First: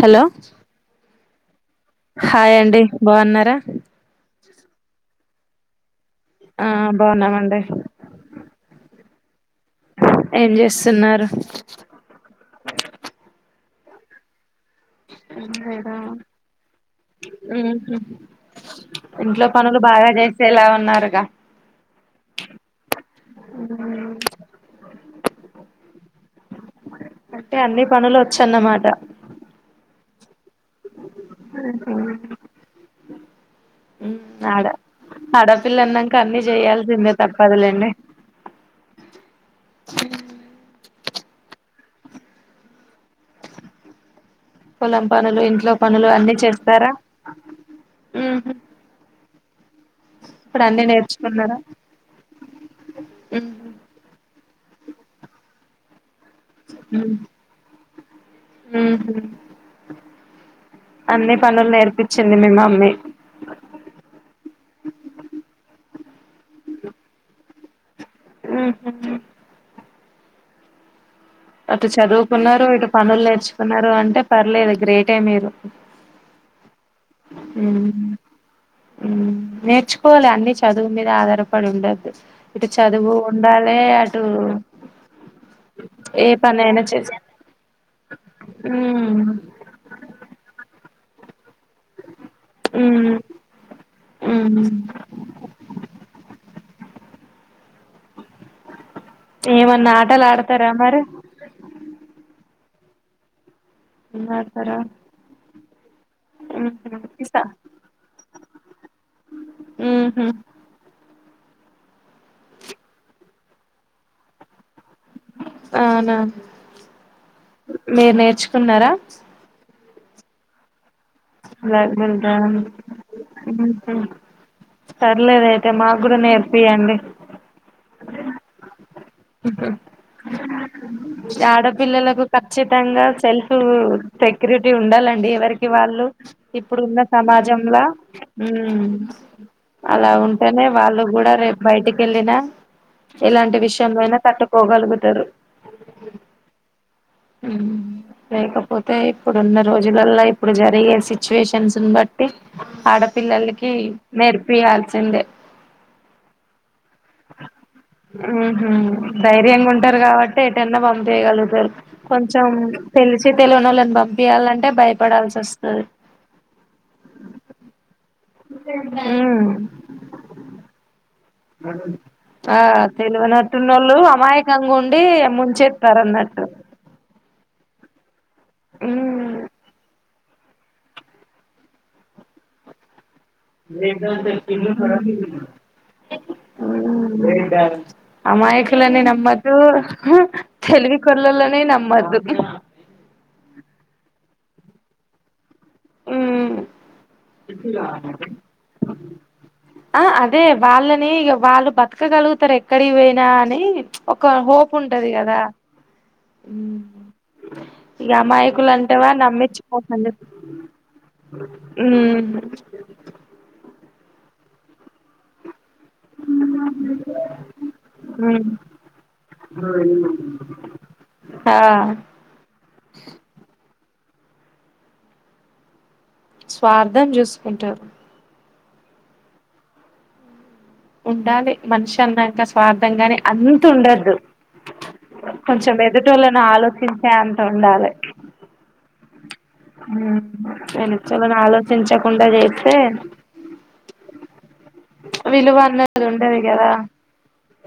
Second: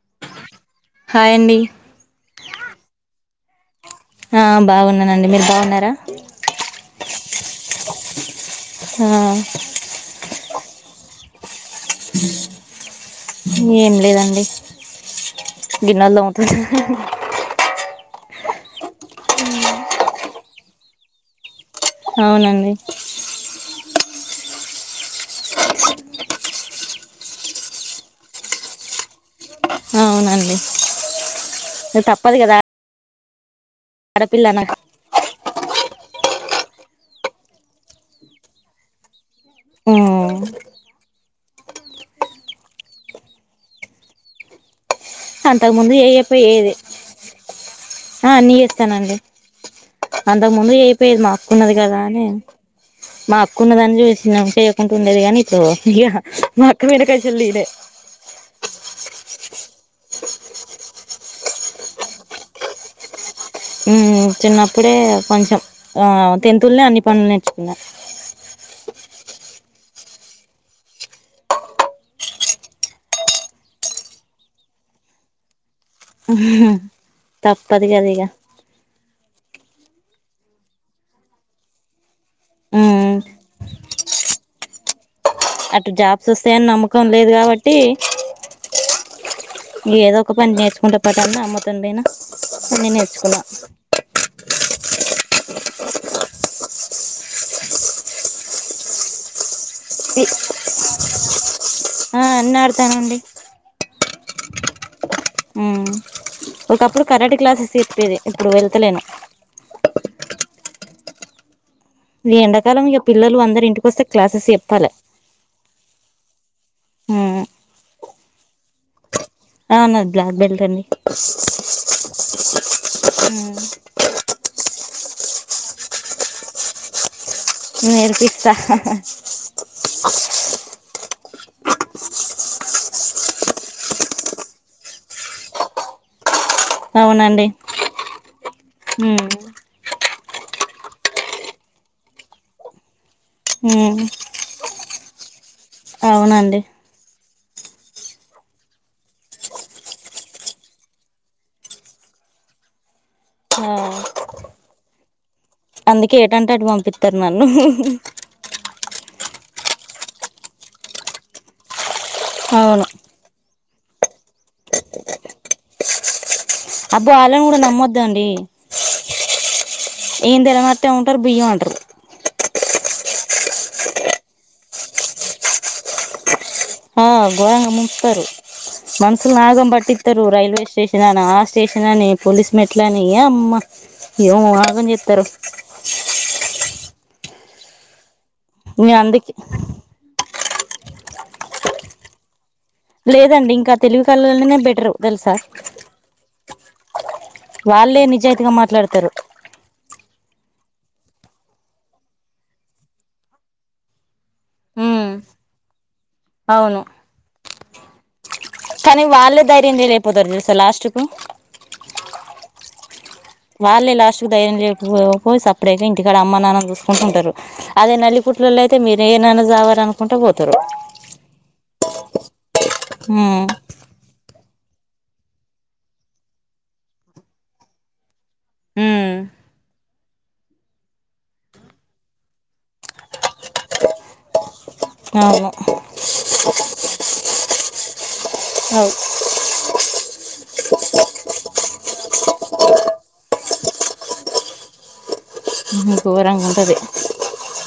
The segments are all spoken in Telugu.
హలో హాయండి హాయ్ అండి బాగున్నారా హా బాగున్నానండి మీరు బాగున్నారా ఆ బాగున్నామండి హా ఏం చేస్తున్నారు ఏం లేదండి ఏం లేేదా గిన్నెలు తోముతున్నా ఉంహు ఇంట్లో పనులు బాగా చేసేలా ఉన్నారుగా అవునండి ఉమ్ అంటే అన్ని పనులు వచన్నమాట హ్ అవునండి ఇగ తప్పదు కదా ఉమ్ ఆడపిల్ల ఆడ నాకు ఆడపిల్ల అన్నక్ న్నాకా అన్ని చేయాల్సిందే తప్పదులేండి ఆ పొలం పనులు ఇంట్లో అంతకు ముందు పనులు అన్ని ఏయాకపోయేది చేస్తారా ఆ ఉహు అన్ని చేస్తానండి అంతకు ఇప్పుడు ముందు అన్ని చేయకపోయేది నేర్చుకున్నారా మాకున్నది కదా అని మా అక్క ఉహు ఉన్నదని చేసినక చేయకుండా ఉండేది కానీ ఇట్లో ఇక మా అక్క మీద కసిదే హ్మ హ్మ అన్ని పనులు నేర్పించింది మి మమ్మీ ఉమ్ చిన్నప్పుడే కొంచెం ఆ తెంతులల్నే అన్ని పనులు నేర్చుకున్నా హ్మ్ హ్మ అటు చదువుకున్నారు ఇటు పనులు నేర్చుకున్నారు అంటే పర్లేదు గ్రేటే మీరు హ్మ తప్పదు కదా ఇక హ్మ హ్మ నేర్ చ్చుకోవాలి అండి చదువు మీద ఆధారపడి ఉండదు ఇటు చదువు ఉమ్ ఉండాలి టూ అటు జాబ్స్ వస్తాయని నమ్మకం లేదు కాబట్టి మ్మ్ ఏదో ఒక పని నేర్చుకుంట్ పట్టంద అమ్మ తోనైనా అన్ని మ్మ్ నేర్చుకున్న మ్మ్ ఏమన్నా ఆటలు ఆడతారా మరి ఆ అన్నా అంటానండి. ఉన్నా అంటారా? [unintelligible] హ్మ్! ఒకప్పుడు కరాటె క్లాసెస్ చెప్పేది. ఇప్పుడు వెళ్తలేను. మ్ హు. ఈ ఎండాకాలం ఇక పిల్లలు అందరూ ఇంటికివస్తే క్లాసెస్ చెప్పాల. అవునా? ఉమ్ మీరు నేర్చుకున్నారా? అవును. బ్లాక్ బెల్ట్ అండి. బ్లాక్ బెల్టా? ఉమ్ పర్లేదు అయితే మాకు కూడా నేర్పియండి. నేర్పిస్తా. హ హా. హ [unintelligible] ఆడపిల్లలకు ఖచ్చితంగా సెల్ఫ్ సెక్యూరిటీ ఉండాలండి ఎవరికి వారు. వాళ్ళు ఇప్పుడున్న అవునండి సమాజంలా మ్ ఉమ్ అలా ఉంట. అంటనే వాళ్ళు కూడా రేపు బయటికి వెళ్ళిన ఎలాంటి విషయంలో ఉమ్ అయినా తట్టుకోగలుగు ఇద్దరూ అవునండి హ్మ్. లేకపోతే ఇప్పుడు ఉన్న రోజులలో, ఇప్పుడు జరిగే సిచ్యువేషన్స్ బట్టి ఆడ ఆ పిల్లలకి నేర్పియాల్సిందే. అందుకే ఎటంటే అటు పంపిస్తారు నన్ను. ఉహు ధైర్యంగా ఉంటారు కాబట్టి, ఎటన్నా పంపీ యగలుగుతారు కొంచెం అవును తెలిసె తెలవని వాళ్ళని పంపియాలంటే భయపడాల్సి వస్తాది. అప్పుడు వాళ్ళని. కూడా నమ్మొద్దు అండి. తర్ ఏం తెలవనట్టే ఉంటారు బియ్యం అంటారు. ఆ తెలివనట్టుఉన్నోళ్ళు అమాయకంగా ఉండి ముంచేస్తారున్నట్టు. ఆ గోరంగా ముంచుతారు. ఉమ్ మనుషులును ఆగం బట్టిత్తారు. రైల్వే స్టేషన్ అని, ఆ స్టేషన్ అని, పోలీస్ మెట్లని. దియమ్మ ఏమి ఆగమ్ చేస్తారో. ఇంగ అమాయకులని అందుకే నమ్మద్దు. తెలివికల్లోల్లనే. నమ్మొద్దు. లేదండి ఇంకా తెలివి కళల్లోనే బెటరు తెలుసా? వాళ్ళే ఉమ్ నిజాయితీగా మాట్లాడతారు. ఆ అదే వాళ్ళని వాళ్ళు బతకగలుగుతారు. ఎక్కడి పోయినా అని ఒక హోప్. హోప్ ఉంటది కదా? అవును. ఈ అమాయక్ కులు కానీ అంటావా వాళ్ళే ధైర్యం నమ్మించుమోసం. చేయలేకపోతారు తెలుసా లాస్ట్ కు హ్మ్. వాల్లే లాస్ట్ కు ధైర్యం చె పోయి స ఇప్పుడైతే ఇంటికాడ అమ్మ నాన్న చూసుకుంటూ ఉంటారు అదే ఉమ్ నల్లిపుూట్లలో అయితే మీర ఏ నాన్న చావాలనుకుంటే పోతారు. ఆ హ్మ్. స్వార్థం చూసుకుంటావు. హ్మ్. ఉండాలి మనిషి అన్నాక స్వార్థం కాగాని అంత్ ఉండద్దు. అవును కొంచెం ఎదుటోళ్ళను ఆలోచించే అంత ఉండాలి. వెళ్ళు. ఏదైన ఆలోచించకుండా చేస్తే ఉహు విలువన్నది ఉండదు ఘోరంగా కదా. ఉంటది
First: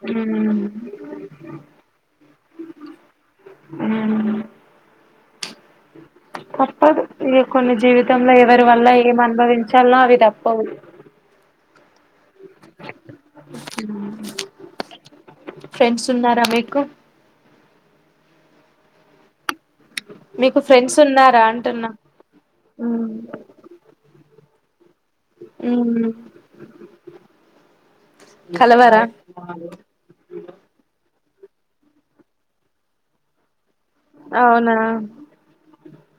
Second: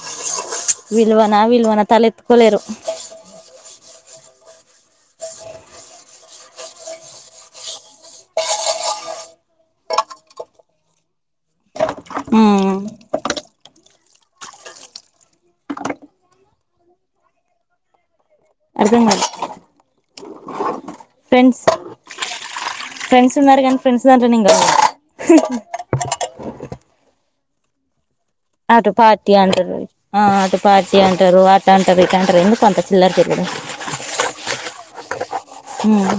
ఉమ్ విలువనా విలువనా తలెత్తుకోలేరు. మ్. అ తప్పదు ఇక కొన్ని జీవితంలో ఎవరి వల్ల ఏం అనుభవించాలో అవి తప్పవదు [inaudible] ఫ్రెండ్స్ ఉన్నారా మీకు అర్థం కాలే మీకు ఫ్రెండ్స్ ఉన్నారా అంటున్నా ఫ్రెండ్స్ ఉన్నారు కానీ ఫ్రెండ్స్ దాంట్లోనే ఇంకా ఉమ్ హు అటు కలవరా పార్టీ అంటూర్రి అటు పార్టీ అంట టారు అట అంటారు ఇటు అంటారు ఎందుకు కొంత చిల్లర జిగడం అవున హ్మ్మ్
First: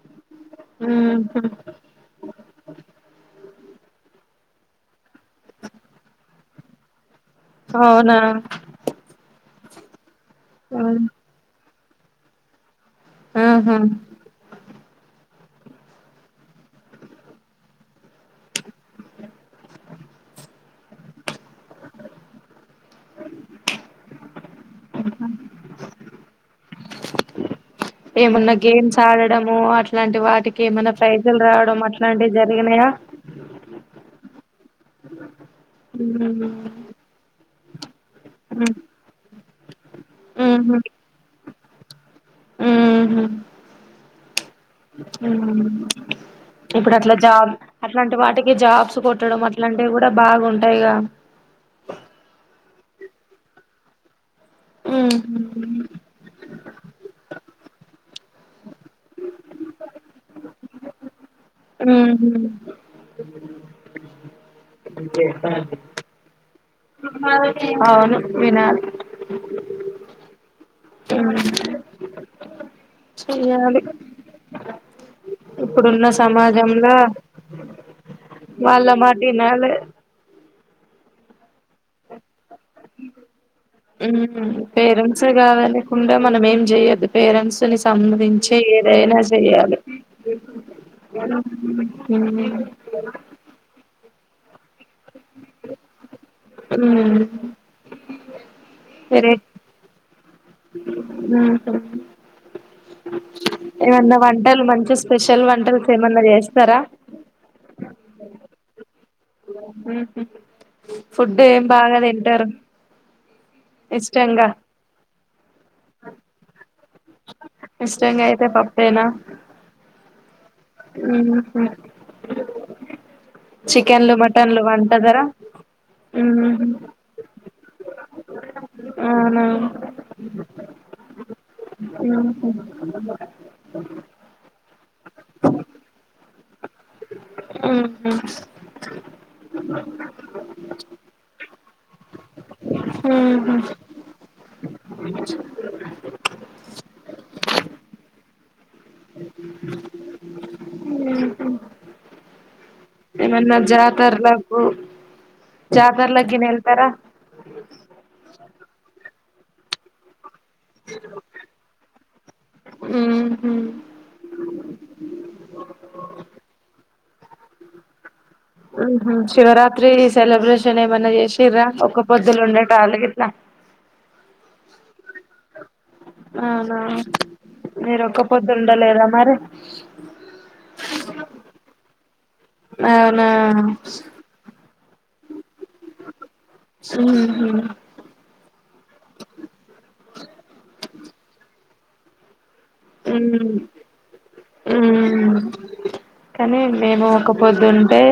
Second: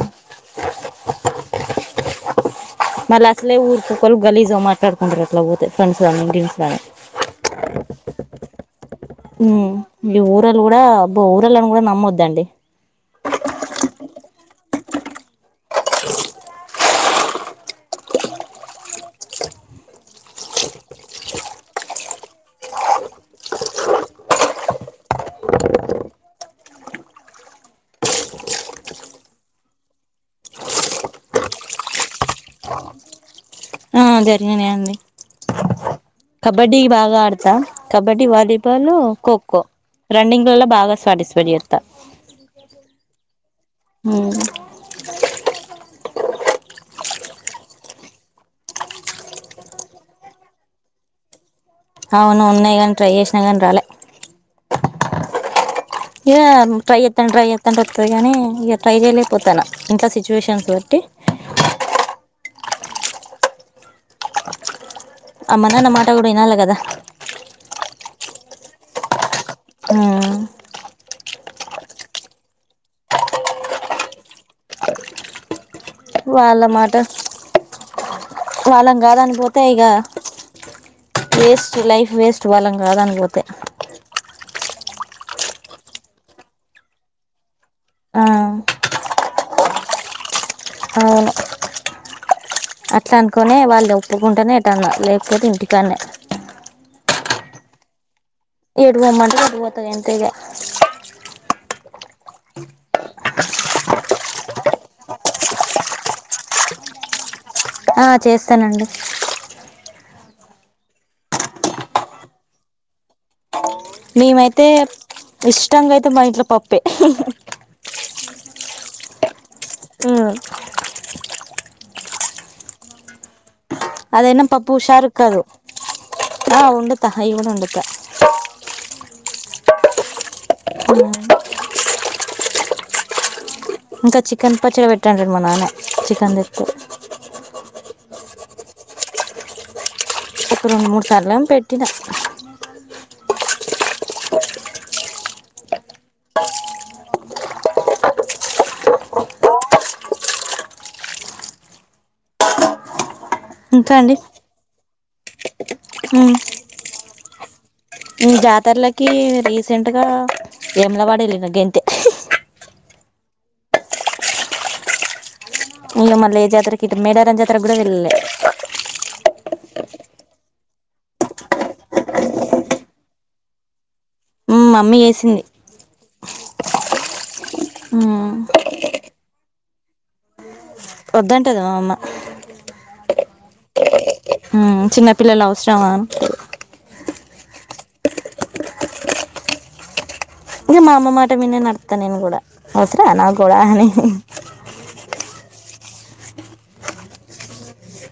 మళ్ అసలే ఊరుకొక్కల్లు గలీజ్ మాట్లాడుకుంట్ర అలా పోతే ఫ్రెంస్గాని గిమ్స్ రాని అవున ఉమ్ ఈ ఊరళ కూడా ఊరళని కూడా నమ్మద్దండి ఆహా ఆహా ఏమున్నా గేమ్స్ ఆడడము అట్లాంటి వాటికి ఏమైన్నా ప్రైజ్లు రావడం అట్లాంటివి జరిగినాయా అ ఆ జరిగినాయి అండి మ్మ్ కబడ్డీ బాగా ఆడతా కబడ్డీ హ్మ్ వాలీబాలు ఖోఖో రన్నింగ్లాల్లో మ్మ్ బాగా సాటిస్ఫైడ్ జెత్త ఉమ్ ఉమ్ ఇప్పుడు అట్లా జాబ్ అట్లాంటి వాటికి జాబ్స్ కొట్టడం అట్లాంటివి కూడా బాగుంటాయిగా [unintelligible] అవును ఉన్నాయి గానీ ట్రై చేసినా కాని రాలే ఉమ్ ఇక ట్రై చెత్తంటే ట్రై చెత్తంటే వస్తుంది గానీ ఇక ట్రై చేయలేకపోతాన ఇంట్లో సిచ్యువేషన్స్ బట్టి ఉహు అమ్మ నాన్న మాట కూడా వినాలి కదా అవును వినాల్ ఆ చెయాలి ఇప్పుడున్న సమాజంలో వాళ్ళమాట వాళ్ళ వాళ్ళను మాట కాదని పోతే వినాలి ఇగ వేస్ట్ లైఫ్ వేస్ట్ వాళ్ళని కాదని పోతే ఉహు పేరెంట్స్ కాదనకుండా మనం ఏం చెయొద్దు పేరెంట్స్ ని ఆ సంబంధించే ఏదే దైన చెయాలి అవును అట్లా అనుకునే వాళ్ళు ఒప్పుకుంటేనే ఏటన్నా లేకపోతే ఇంటికాన్నే ఉమ్ ఇడు పొమ్మంటే పోతనంతే ఇగ ఉహు ఏమన్నా వంటలు మంచి స్పెషల్ వంటలస్ ఏమన్నా చేస్తారా ఆ చేస్తానండి ఉహు ఫుడ్ ఏం బాగా తింటారు ఇష్టంగా మేమైతే ఇష్టంగా అయితే మా ఇంట్లో పప్ ఇష్టంగా అయితే పప్పేనా ఉమ్ ఉహు చికెన్లు అదైనా మటన్లు పప్పు హుషారు వంటదర కాదు ఉహు ఆ వండుతా అవి కూడా వండుతా అవున ఉమ్ ఉహు ఇంకా చికెన్ పచ్చడి పెట్టంట్ర మా నాన్న చికెన్ తెత్తే ఉ ఉ ఒక రెండు మూడు సార్లెం పెట్టిన అ [unintelligible] ఉ హు ఏమన్నా ఇంకా అండి జాతర్లకు జాతర్లగిన్ వెల్తారా న జాతర్లకి రీసెంట్ గా యములవాడ వెళ్ళిన గంతె ఉ హు మల్లా ఏ జాత్ర కి ఇటు మేడారం జాత్రకి కూడా వెళ్ళలె ఉహు శివరాత్రి సెలబ్రేషన్ ఏమన్నా చేసిర్రా ఒక్క పొద్దులు ఉండటలు గిట్లా మమ్మీ చేసింది అహ అవునా మీరు ఒక్క పొద్దుండలేదా మరి వద్దంటది మా అమ్మ అవునా చిన్నపిల్లలు అవసరమా ఉహు కా మా అమ్మ మాట మీన్నే నడతా నేను కూడా అవసరమా నాకూడా అని కానీ మేము ఒక పొద్దుంటే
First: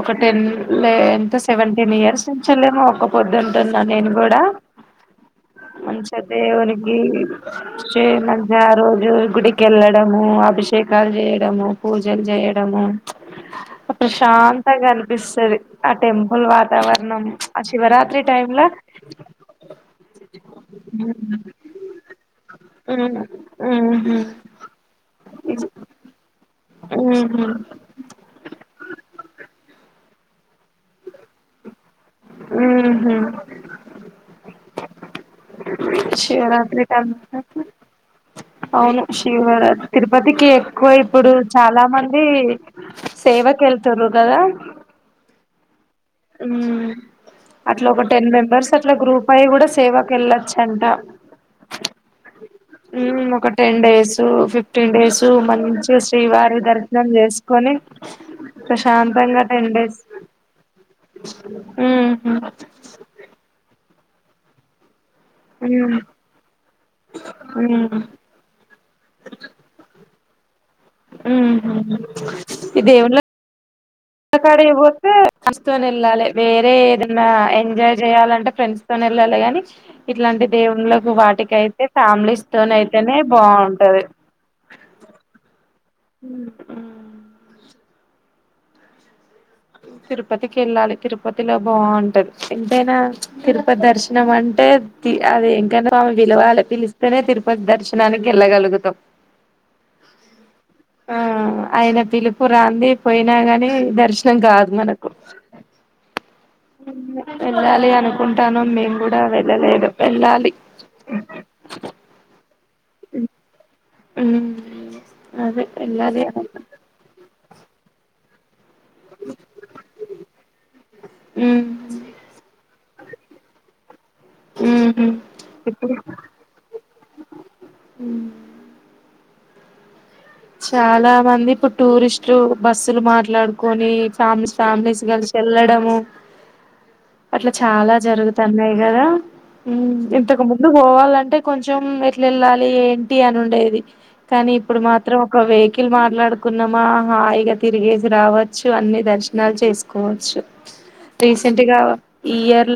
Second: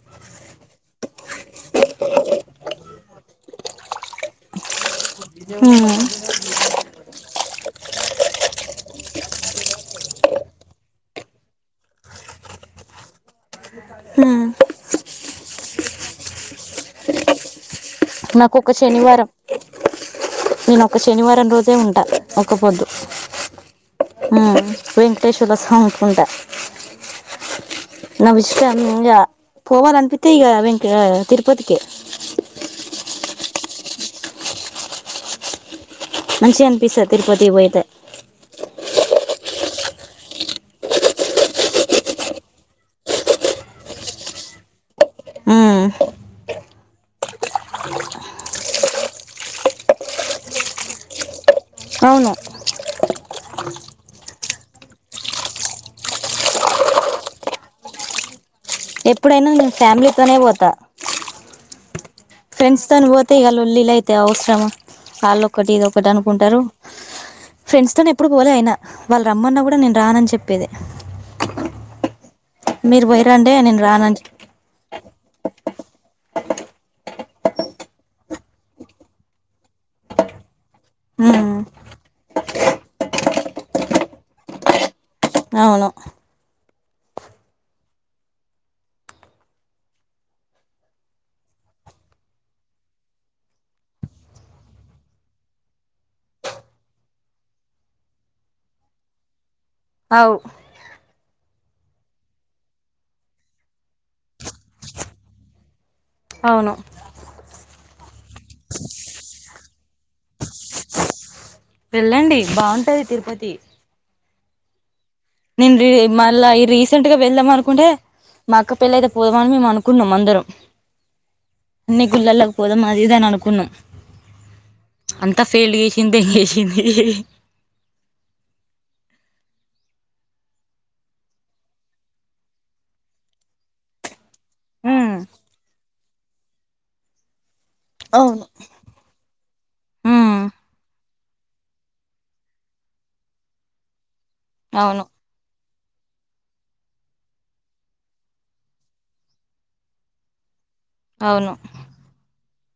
ఒక టెన్ లే ఎంట సెవెంటీన్ ఇయర్స్ నుంచలేమో ఒక్కపోద్దుంటున్నా నేను కూడా మంచ దేవునికి చేయమను రోజు గుడికి వెళ్ళడము అభిషేకాలు చేయడము పూజలు చేయడము ఉమ్. ప్రశాంతంగా అనిపిస్తుంది ఆ టెంపుల్ వాతావరణం శివరాత్రి టైమ్ నాకు లా ఒక్క శనివారం నేను ఒక శనివారం రోజే ఉంటాను ఒక్క పొద్దు ఉమ్ వెంకటేశ్వర ఉహు స్వామికి ఉంటా ఉహు నవ్ ఇష్ట పోవాల అన్పితే ఇంకా తిరుపతికి ఉహు మంచిగా శివరాత్రి అనిపిస్తాది తిరుపతి తర్వాత పోయితే అవును శివ తిరుపతికి ఎక్కువ ఇప్పుడు చాలా మంది సేఫ్ ఇవకెళ్తరుగదా ఉ ఉ అట్లా ఒక టెన్ మెంబర్స్ అట్లా గ్రూప్ అయ్యి కూడా సేవాకి వెళ్ళొచ్చ అంట అవును ఒక టెన్ డేస్ ఫిఫ్టీన్ డేస్ మంచి శ్రీవారి దర్శనం చేసుకొని ప్రశాంతంగా ఎప్పుడైనా ఫ్యామిలీతోనే పోత ఉ ఫ్రెండ్స్ తా పోతే ఈ ఒల్ల అయితే అఔస్రమ కాళ్ళుొక్కటి ఉ ఇదిొ ఒకటి అనుకుంటారు ఫ్రెండ్స్ ఉహు తో ఎప్పుడు పోలే అయినా వాళ్ళు రమన్నా కూడా నేను రానని చెప్పను ఉ మీరు పోయిరాండి నేను రానని గుల్ల కాడికి పోతే స్ తని వెళ్ళాలి వేరే ఏదన్నా ఎంజాయ్ చేయాలంటే ఫ్రెండ్స్ తోని వెళ్ళాలి గాని ఇట్లాంటి దేవుళ్లకు ఉమ్ వాటికయితే ఫ్యామిలీ స్టోన్ అయితేనే బాగుంటది అవును తిరుపతికి వెళ్ళాలి తిరుపతిలో బాగుంటది ఎంతైనా తిరుపతి దర్శనం అంటే అంటే అద ఏంకంట ఆమె విలువాల పిలిస్తేనే తిరుపతి దర్శనానికి వెళ్ళగలుగుతాం అవు ఆ ఆయన పిలుపు రాంది పోయినా గాని దర్శనం నం కాదు మనకు అవును వెళ్ళాలి అనుకుంటాను మేము కూడా వెళ్ళలేదు వెళ్ళాలి వెళ్ళండి బాగుంటాది తిరుపతి హ్మ్ నేను ర మళ్ళా ఈ రీసెంట్ గా వెళ్దాం అనుకుంటే మా అక్క పెళ్ల అయితే పోదామని మేము అనుకుంటున్నాం అందరం ఉమ్ అన్నిగుల్లాల్లా కీ పోదాము అది ఇది అనుకున్నాము ఉహు అంతా ఫెయిల్ చేసింది ఇం చేసింది అ చాలా మంది ఇప్పుడు టూరిస్టులు బస్సులు మాట్లాడుకొని ఫ్యా ఫ్యామిలీస్ ఉమ్ కలిసి వెళ్లడ అట్లా చాలా అవును జరుగుతున్నాయి కదా ఉమ్ ఇంతకు ముందు పోవాలంటే అంటే కొంచెం ఎట్లా వెళ్ళాలి ఏంటి అని ఉండేది కానీ ఇప్పుడు మా అవును వెహికల్ మాట్లాడుకున్నామా హాయిగా తిరిగేసి రావచ్చు అన్ని దర్శనాలు చేసుకోవచ్చు అవును రీసెంట్ గా ఇ ఇయర్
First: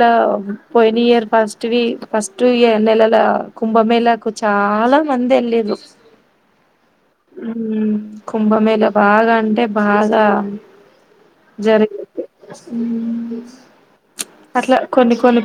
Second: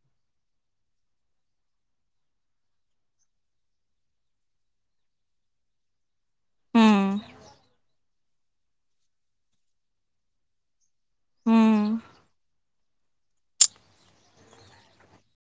పోయి ఇయర్ ఫస్ట్ ఫస్ట్ నెలల కుంభమేళకు చాలా చాలా మంద ఎల్లిండ్రు ఉమ్ కుంభమేళ బాగా అంటే బాగా ఉమ్ జరిగింది అట్లా కొన్ని కొన్ని